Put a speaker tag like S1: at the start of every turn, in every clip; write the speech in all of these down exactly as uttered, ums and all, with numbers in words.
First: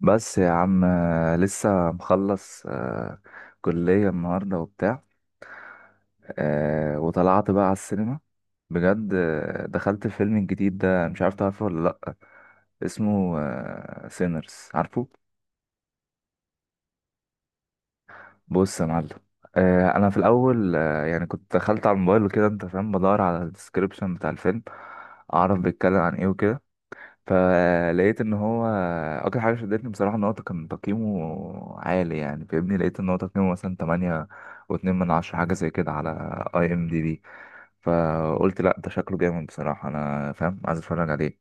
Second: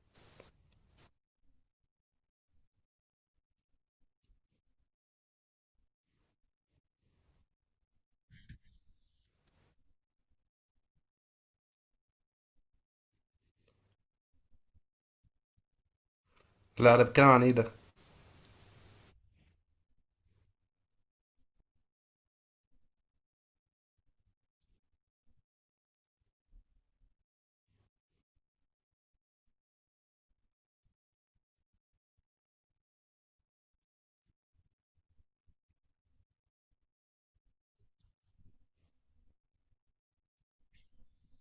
S1: بس يا عم آه، لسه مخلص آه، كلية النهاردة وبتاع آه، وطلعت بقى على السينما بجد. آه، دخلت الفيلم الجديد ده، مش عارف تعرفه ولا لأ. اسمه سينرز، عارفه؟
S2: لا، ده بيتكلم عن ايه ده؟
S1: بص يا معلم. آه، أنا في الأول آه، يعني كنت دخلت على الموبايل وكده، أنت فاهم، بدور على الديسكريبشن بتاع الفيلم أعرف بيتكلم عن إيه وكده. فلقيت ان هو اكتر حاجه شدتني بصراحه ان هو كان تقييمه عالي، يعني فاهمني. لقيت ان هو تقييمه مثلا ثمانية و2 من عشرة، حاجه زي كده، على اي ام دي بي. فقلت لا، ده شكله جامد بصراحه، انا فاهم، عايز اتفرج عليه.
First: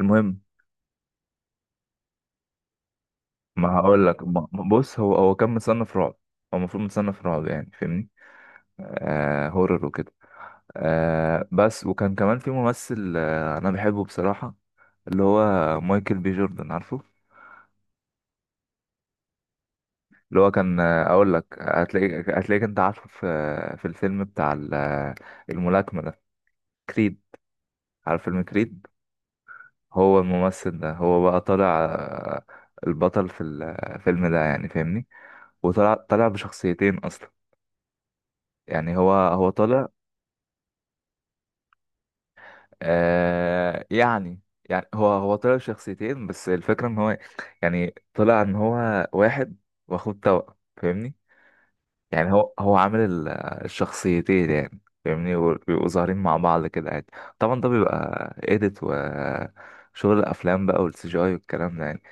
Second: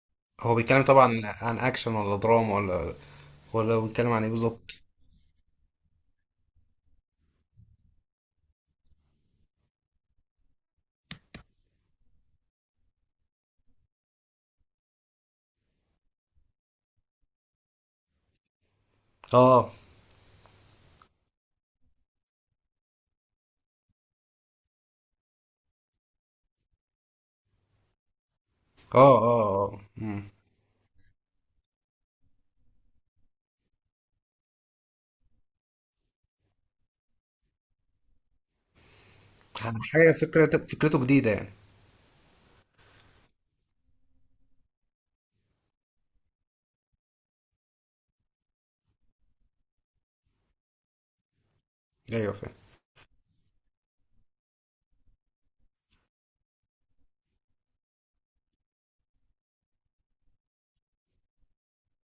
S1: المهم،
S2: هو بيتكلم طبعا عن اكشن ولا دراما ولا
S1: ما
S2: ولا
S1: هقول
S2: بيتكلم
S1: لك
S2: عن ايه
S1: ما- ما-
S2: بالظبط؟
S1: بص، هو هو كان متصنف رعب. هو المفروض متصنف رعب، يعني فاهمني. آه هورر وكده. آه بس وكان كمان في ممثل، آه انا بحبه بصراحه، اللي هو مايكل بي جوردن، عارفه؟
S2: اه
S1: اللي هو كان آه، اقول لك، هتلاقيك هتلاقيك انت عارفه، في في الفيلم بتاع ال- آه، الملاكمه ده، كريد. عارف فيلم كريد؟
S2: اه اه اه
S1: هو
S2: مم.
S1: الممثل ده هو بقى طالع آه، البطل في الفيلم ده، يعني فاهمني. وطلع طالع بشخصيتين اصلا، يعني هو هو طالع.
S2: حاجه فكرة فكرته جديده يعني
S1: آه يعني، يعني هو هو طالع بشخصيتين، بس الفكره ان هو يعني طلع ان هو واحد واخد توأم، فاهمني. يعني
S2: ايوه
S1: هو
S2: فاهم.
S1: هو عامل ال- الشخصيتين يعني، فاهمني. بيبقوا ظاهرين مع بعض كده عادي. طبعا ده بيبقى اديت وشغل الافلام بقى، والسي جي اي والكلام ده يعني.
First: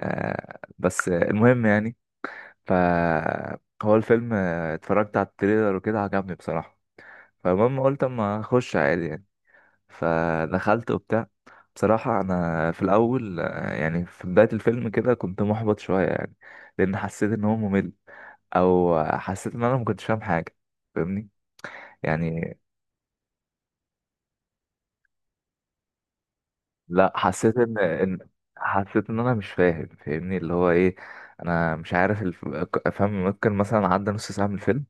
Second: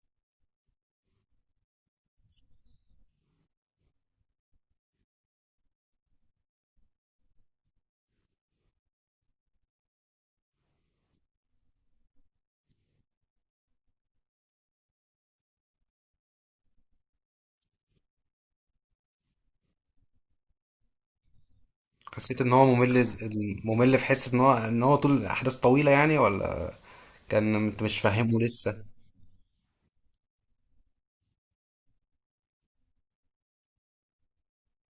S1: آه بس المهم يعني. ف هو الفيلم آه، اتفرجت على التريلر وكده، عجبني بصراحة. فالمهم قلت اما اخش عادي يعني. فدخلت وبتاع. بصراحة أنا في الأول آه، يعني في بداية الفيلم كده كنت محبط شوية يعني، لأن حسيت إن هو ممل، أو حسيت إن أنا ما كنتش فاهم حاجة، فاهمني
S2: حسيت ان
S1: يعني.
S2: هو ممل ز- ممل في حس ان هو ان هو طول الاحداث طويله يعني ولا
S1: لا،
S2: كان
S1: حسيت إن
S2: انت مش
S1: إن
S2: فاهمه لسه؟
S1: حسيت إن أنا مش فاهم، فاهمني، اللي هو إيه. أنا مش عارف الف... أفهم. ممكن مثلا عدى نص ساعة من الفيلم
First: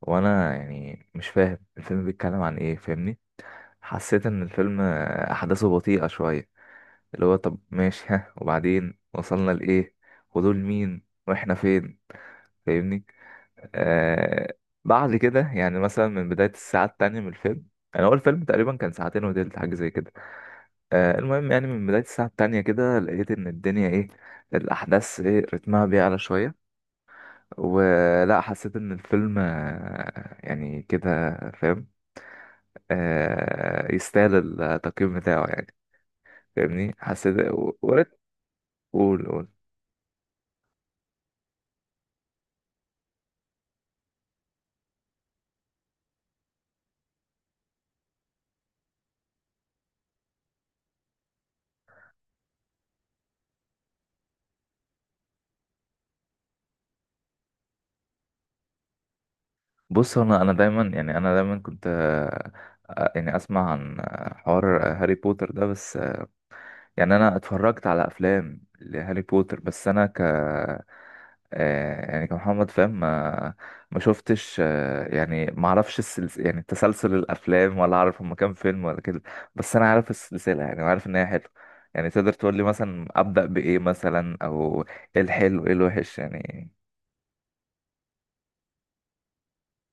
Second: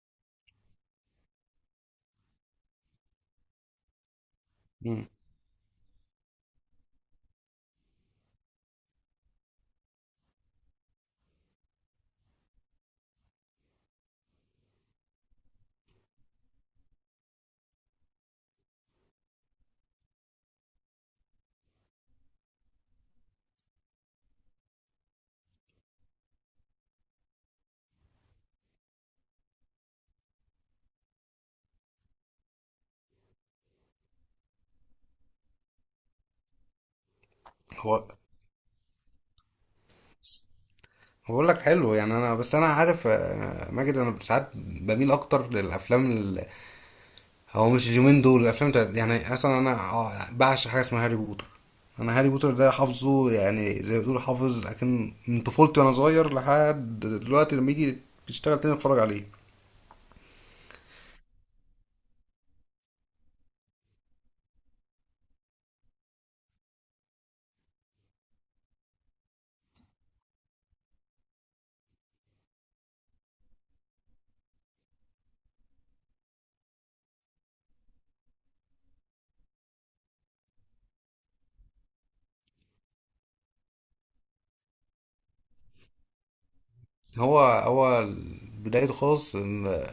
S1: وأنا يعني مش فاهم الفيلم بيتكلم عن إيه، فاهمني. حسيت إن الفيلم
S2: مم.
S1: آه، أحداثه بطيئة شوية، اللي هو طب ماشي، ها، وبعدين وصلنا لإيه، ودول مين، واحنا فين، فاهمني. آه بعد كده يعني، مثلا من بداية الساعة التانية من الفيلم، يعني هو الفيلم تقريبا كان ساعتين وتلت، حاجة زي كده. آه المهم يعني، من بداية الساعة التانية كده لقيت إن الدنيا إيه، الأحداث إيه، رتمها بيعلى شوية، ولا حسيت إن الفيلم آه، يعني كده فاهم، آه يستاهل التقييم بتاعه يعني، فاهمني. حسيت
S2: هو
S1: وريت. قول، قول.
S2: بقول لك حلو يعني انا بس انا عارف آه، ماجد، انا ساعات بميل اكتر للافلام. هو مش اليومين دول الافلام بتاعت يعني، اصلا انا ع- بعشق حاجه اسمها هاري بوتر. انا هاري بوتر ده حافظه، يعني زي ما بتقول حافظ، لكن من طفولتي وانا صغير لحد دلوقتي، لما يجي بيشتغل تاني اتفرج عليه.
S1: بص، انا انا دايما، يعني انا دايما كنت آه، آه، يعني اسمع عن آه، حوار آه، هاري بوتر ده، بس آه، يعني انا اتفرجت على افلام لهاري بوتر، بس انا ك آه، يعني كمحمد فاهم. ما ما شفتش آه، يعني ما اعرفش السلس... يعني تسلسل الافلام، ولا اعرف هما كام فيلم ولا كده. بس انا عارف السلسله يعني، وعارف ان هي حلوه. يعني تقدر تقول لي مثلا ابدا بايه مثلا، او ايه الحلو ايه الوحش يعني.
S2: هو هو بدايته خالص إن-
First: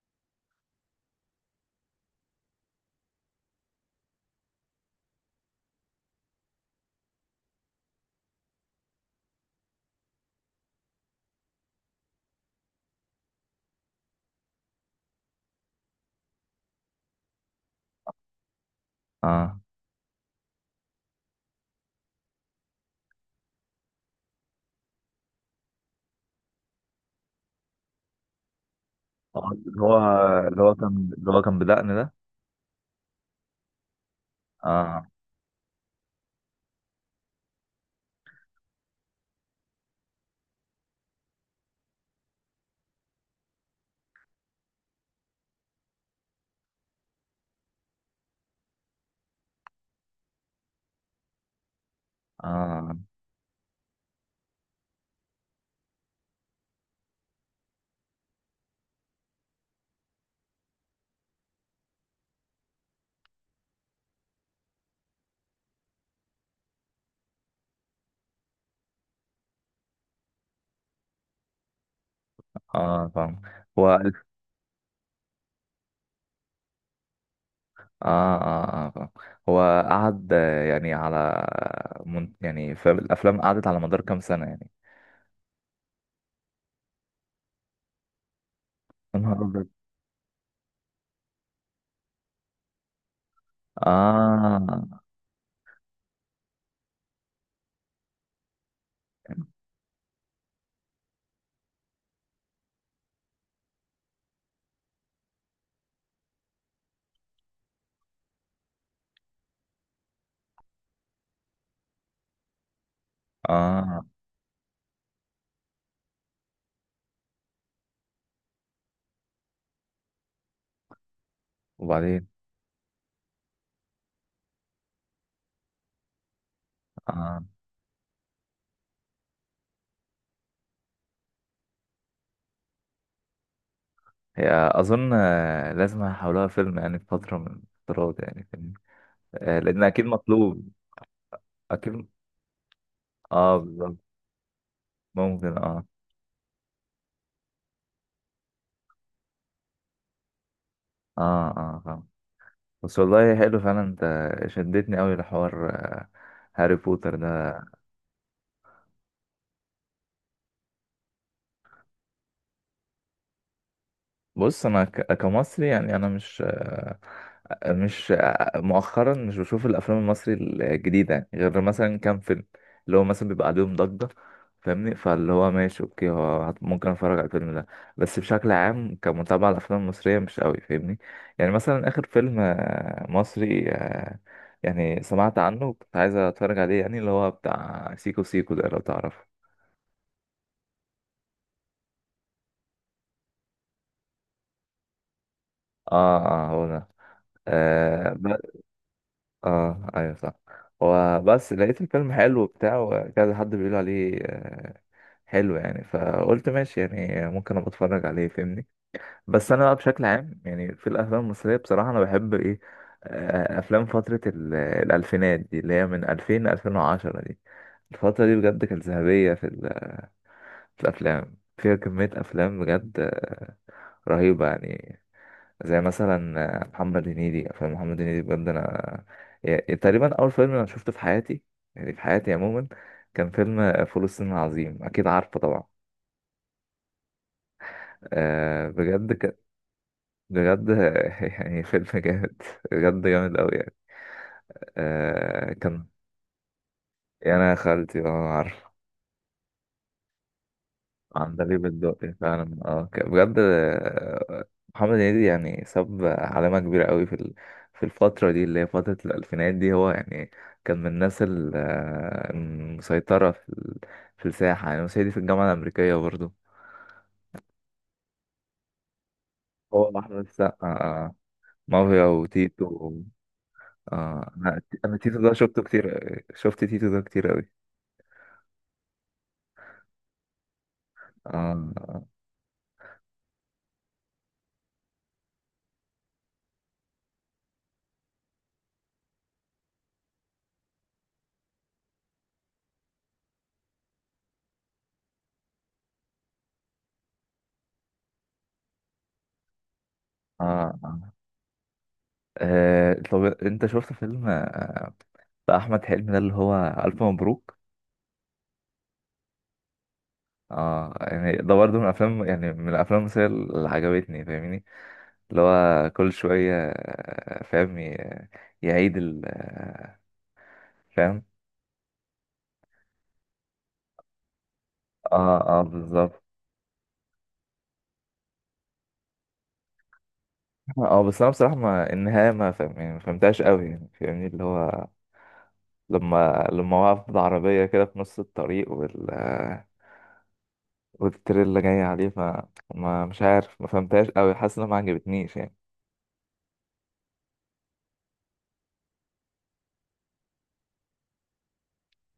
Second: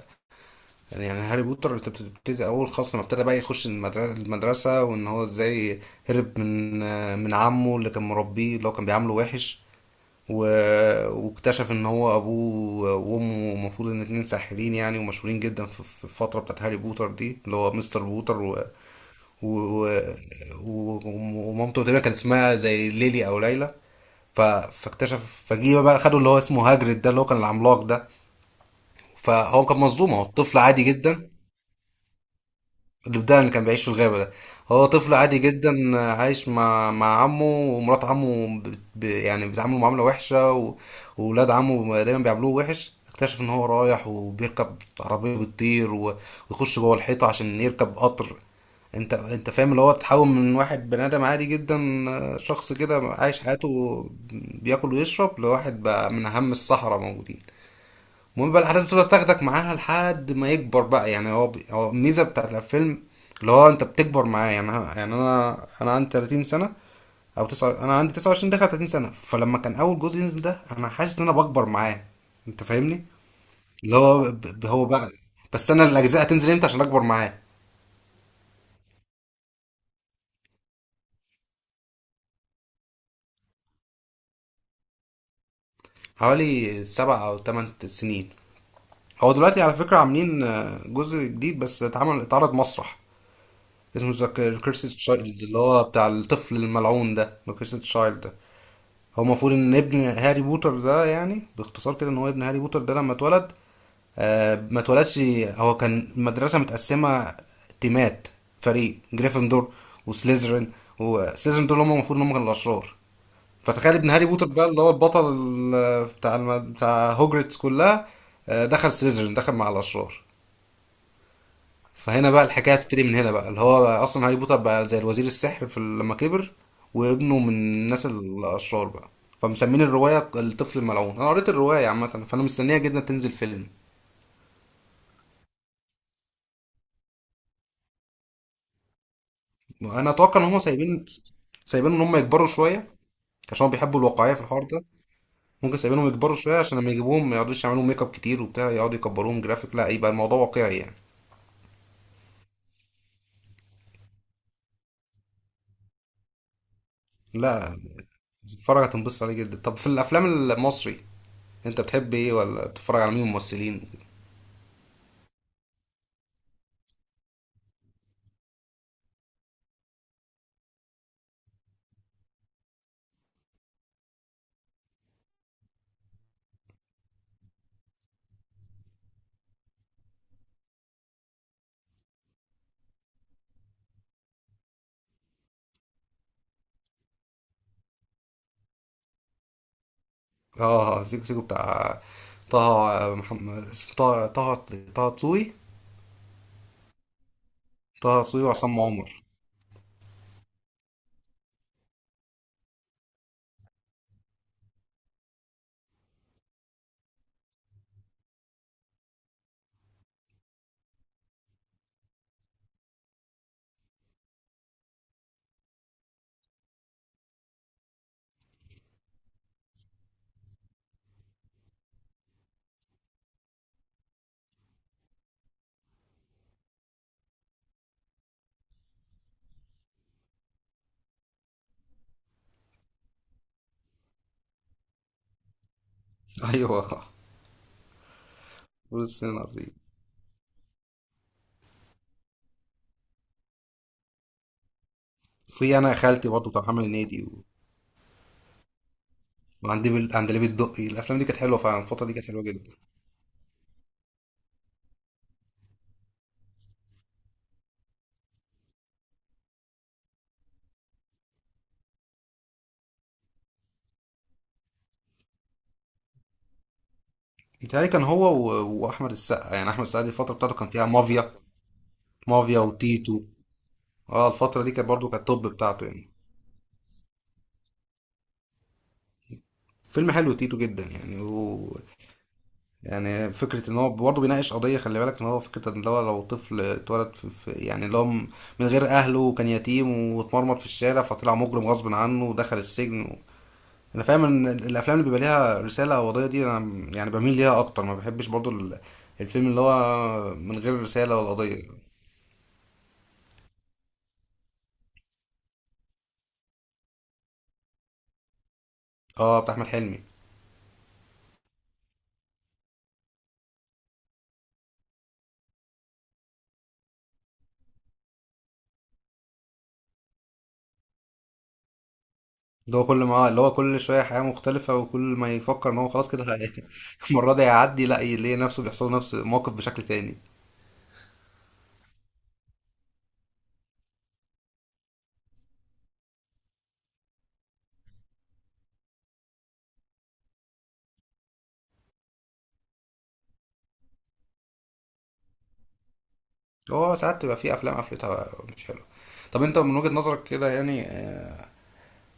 S2: يعني يعني هاري بوتر انت بتبتدي اول خالص لما ابتدى بقى يخش المدر- المدرسه، وان هو ازاي هرب من من عمه اللي كان مربيه، اللي هو كان بيعامله وحش، و... واكتشف ان هو ابوه وامه المفروض ان اتنين ساحرين يعني، ومشهورين جدا في في الفتره بتاعت هاري بوتر دي، اللي هو مستر بوتر و...
S1: اه.
S2: و... و... ومامته تقريبا كان اسمها زي ليلي او ليلى. ف... فاكتشف فجيه بقى، خدوا اللي هو اسمه هاجريد ده، اللي هو كان العملاق ده.
S1: آه،
S2: فهو كان
S1: اللي هو
S2: مظلوم، هو الطفل
S1: اللي هو
S2: عادي
S1: كان
S2: جدا.
S1: اللي هو كان بدقن ده.
S2: الودان اللي كان بيعيش في الغابة ده. هو
S1: اه
S2: طفل عادي جدا، آه، عايش مع مع عمه ومرات عمه بت- ب... يعني بيتعاملوا معاملة وحشة، و... وولاد عمه دايما بيعاملوه وحش. اكتشف ان هو رايح وبيركب عربية بتطير، و... ويخش جوه الحيطة عشان يركب قطر. انت انت فاهم، اللي هو تحول من واحد بني ادم عادي جدا، آه، شخص
S1: اه
S2: كده عايش حياته بياكل ويشرب، لواحد بقى من اهم السحرة موجودين. المهم بقى الاحداث تفضل تاخدك معاها لحد ما يكبر بقى، يعني هو بي- هو الميزه بتاعت الفيلم اللي هو انت بتكبر معاه. يعني انا يعني انا انا عندي ثلاثين سنه او تسعة، انا عندي تسعة وعشرين داخل ثلاثين سنه، فلما كان اول جزء ينزل ده انا حاسس ان انا بكبر معاه. انت فاهمني؟
S1: اه، فاهم. هو
S2: اللي هو
S1: الف
S2: ب- ب- هو بقى، بس انا الاجزاء هتنزل امتى عشان اكبر معاه؟
S1: اه اه اه، فاهم. هو قعد آه، يعني، على من... يعني فالافلام، قعدت على مدار كام سنه يعني؟
S2: حوالي سبع او ثمان سنين.
S1: يا
S2: هو
S1: نهار
S2: دلوقتي
S1: أبيض.
S2: على فكره عاملين آه، جزء جديد، بس اتعمل اتعرض مسرح، اسمه ذا كيرسي
S1: اه،
S2: تشايلد، اللي هو بتاع الطفل الملعون ده. ذا كيرسي تشايلد ده هو المفروض ان ابن هاري بوتر ده. يعني باختصار كده، ان هو ابن هاري بوتر ده لما اتولد، آه ما اتولدش، هو كان المدرسة متقسمة تيمات، فريق جريفندور وسليزرين، وسليزرين دول هم المفروض ان هم كانوا الأشرار. فتخيل
S1: اه،
S2: ابن هاري بوتر بقى، اللي هو البطل ال- بتاع الم... بتاع هوجرتس كلها، آه، دخل سليزرين، دخل مع الأشرار.
S1: وبعدين.
S2: فهنا بقى الحكايه هتبتدي من هنا بقى، اللي هو بقى اصلا هاري بوتر بقى زي الوزير السحر في ال- لما كبر، وابنه
S1: اه.
S2: من الناس الاشرار بقى. فمسمين الروايه الطفل الملعون. انا قريت الروايه عامه، فانا مستنيها جدا تنزل فيلم.
S1: هي اظن آه، لازم هيحولوها فيلم يعني، في فتره من الفترات يعني فيلم. آه لان اكيد
S2: انا اتوقع ان هم
S1: مطلوب.
S2: سايبين سايبين ان
S1: اكيد،
S2: هم يكبروا شويه،
S1: اه
S2: عشان هم
S1: بالظبط.
S2: بيحبوا الواقعيه في الحوار ده.
S1: ممكن،
S2: ممكن
S1: اه.
S2: سايبينهم يكبروا شويه عشان لما يجيبوهم ما يقعدوش يعملوا ميك اب كتير وبتاع، يقعدوا يكبروهم جرافيك، لا يبقى الموضوع واقعي يعني.
S1: اه اه فاهم. بس والله حلو فعلا. انت شدتني قوي لحوار آه، هاري بوتر ده.
S2: لا، تتفرج هتنبسط عليه جدا. طب في الافلام المصري انت بتحب ايه؟ ولا بتتفرج على مين ممثلين؟
S1: بص، انا ك- كمصري يعني، انا مش آه، مش آه، مؤخرا، مش بشوف الافلام المصري الجديده يعني، غير مثلا كام فيلم اللي هو مثلا بيبقى عليهم ضجه، فاهمني. فاللي هو ماشي، اوكي، هو هت- ممكن اتفرج على الفيلم ده. بس بشكل عام كمتابعه، الافلام المصريه مش قوي، فاهمني. يعني مثلا اخر فيلم آه، مصري آه، يعني سمعت عنه وكنت عايز اتفرج عليه، يعني اللي هو بتاع سيكو سيكو ده، لو تعرفه.
S2: اه، سيكو سيكو بتاع طه محمد اسم- طه طه طه دسوقي.
S1: اه اه، هو ده.
S2: طه
S1: آه.
S2: دسوقي وعصام عمر.
S1: اه ايوه، صح. وبس لقيت الفيلم حلو وبتاع، وكذا حد بيقول عليه آه، حلو يعني. فقلت ماشي يعني، ممكن ابقى اتفرج عليه، فاهمني. بس انا بقى بشكل عام يعني في الافلام المصريه، بصراحه انا بحب ايه، آه، افلام فتره ال- الالفينات دي، اللي هي من ألفين ل ألفين وعشرة دي. الفتره دي بجد كانت ذهبيه في ال- في الافلام. فيها كميه افلام بجد آه، رهيبه يعني. زي مثلا آه، محمد هنيدي، افلام محمد هنيدي بجد. انا، يا- تقريبا اول فيلم انا شفته في حياتي، يعني في حياتي عموما، كان فيلم آه، فول الصين العظيم، اكيد عارفه طبعا.
S2: ايوه.
S1: أه
S2: فول
S1: بجد
S2: الصين
S1: ك...
S2: العظيم.
S1: بجد يعني فيلم جامد، بجد جامد قوي يعني. أه
S2: في
S1: كان.
S2: انا يا خالتي برضه بتاع محمد هنيدي
S1: يا
S2: و-
S1: انا يا خالتي، اه عارف.
S2: وعند ديفيد- عند ليفيد الدقي. الافلام دي كانت حلوه
S1: عندليب
S2: فعلا، الفتره
S1: الدقي
S2: دي كانت حلوه
S1: فعلا،
S2: جدا.
S1: اه، ك- بجد آه، محمد هنيدي يعني ساب علامة كبيرة قوي في ال- في الفترة دي، اللي هي فترة الألفينات دي هو يعني. كان من الناس ال- آه، المسيطرة في ال- في الساحة، يعني مسيطرة في الجامعة الأمريكية برضو.
S2: متهيألي كان هو و... واحمد السقا، يعني احمد
S1: هو
S2: السقا دي
S1: أحمد
S2: الفتره بتاعته
S1: السقا
S2: كان فيها
S1: آه،
S2: مافيا.
S1: مافيا
S2: مافيا
S1: وتيتو و-
S2: وتيتو. اه
S1: آه أنا
S2: الفتره دي كانت
S1: أنا
S2: برضه كانت
S1: تيتو ده
S2: التوب
S1: شفته
S2: بتاعته
S1: كتير،
S2: يعني،
S1: شفت تيتو ده كتير قوي.
S2: فيلم حلو تيتو جدا يعني.
S1: آه
S2: يعني فكرة ان هو برضه بيناقش قضية، خلي بالك ان هو فكرة ان هو لو طفل اتولد في في- يعني اللي هو م- من غير اهله وكان يتيم واتمرمط في الشارع فطلع مجرم غصب عنه ودخل السجن و... انا فاهم ان ال- الافلام اللي بيبقى ليها رسالة او قضية دي انا م- يعني بميل ليها اكتر، ما بحبش برضه ال- الفيلم اللي هو من
S1: آه
S2: غير
S1: آه،
S2: رسالة ولا قضية.
S1: آه، طب أنت شفت فيلم آه، بتاع أحمد حلمي ده، اللي هو ألف مبروك؟
S2: اه، بتاع احمد حلمي.
S1: اه، يعني ده برضه من الافلام، يعني من الافلام المصريه اللي عجبتني، فاهمني. اللي هو كل شويه آه، فاهم، ي- يعيد ال آه، فاهم.
S2: اللي هو كل ما اللي هو كل شوية حياة مختلفة، وكل ما
S1: اه اه
S2: يفكر ان هو خلاص
S1: بالظبط.
S2: كده هي- المرة دي هيعدي، لا يلاقي نفسه بيحصل له نفس الموقف بشكل تاني.
S1: اه، بس انا بصراحه، ما النهايه ما فاهم يعني، ما فهمتهاش قوي يعني، فاهمني اللي هو لما لما وقف بالعربيه كده في نص الطريق، وال آه، والتريلا جايه عليه، فما مش عارف، ما فهمتهاش قوي، حاسس انها ما عجبتنيش يعني.
S2: هو ساعات تبقى في افلام قفلتها، مش حلوه. طب انت من وجهة نظرك كده يعني، آه،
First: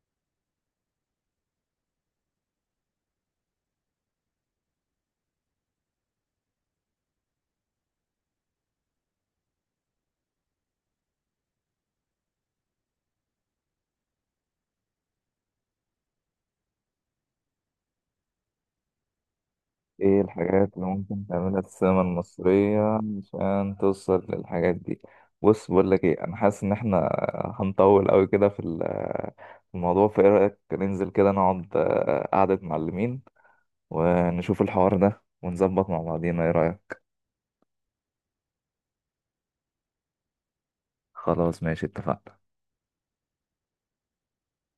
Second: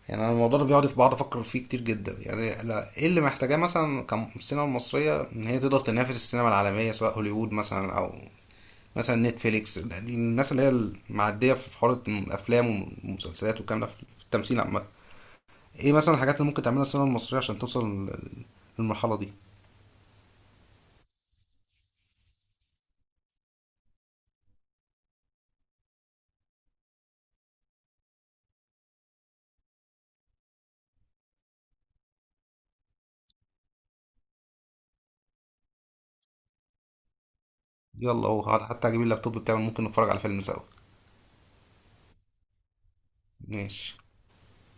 S2: يعني انا الموضوع ده بيقعد بقعد افكر فيه كتير جدا يعني، لا ايه اللي محتاجاه مثلا كالسينما المصريه ان هي تقدر تنافس السينما العالميه، سواء هوليوود مثلا او مثلا نتفليكس دي، الناس اللي هي المعديه في حوار الافلام والمسلسلات والكلام ده في التمثيل عامه، ايه مثلا الحاجات اللي ممكن تعملها السينما المصريه عشان توصل لل- للمرحله دي؟
S1: ايه الحاجات اللي ممكن تعملها في السينما المصرية عشان توصل للحاجات دي؟ بص، بقول لك ايه، انا حاسس ان احنا هنطول قوي كده في ال- في الموضوع. فايه رأيك ننزل كده، نقعد آه، قعدة معلمين، ونشوف الحوار ده، ونظبط مع بعضينا، ايه رأيك؟
S2: يلا، هو حتى اجيب اللابتوب بتاعي، ممكن نتفرج على فيلم سوا.
S1: خلاص، ماشي، اتفقنا.
S2: ماشي.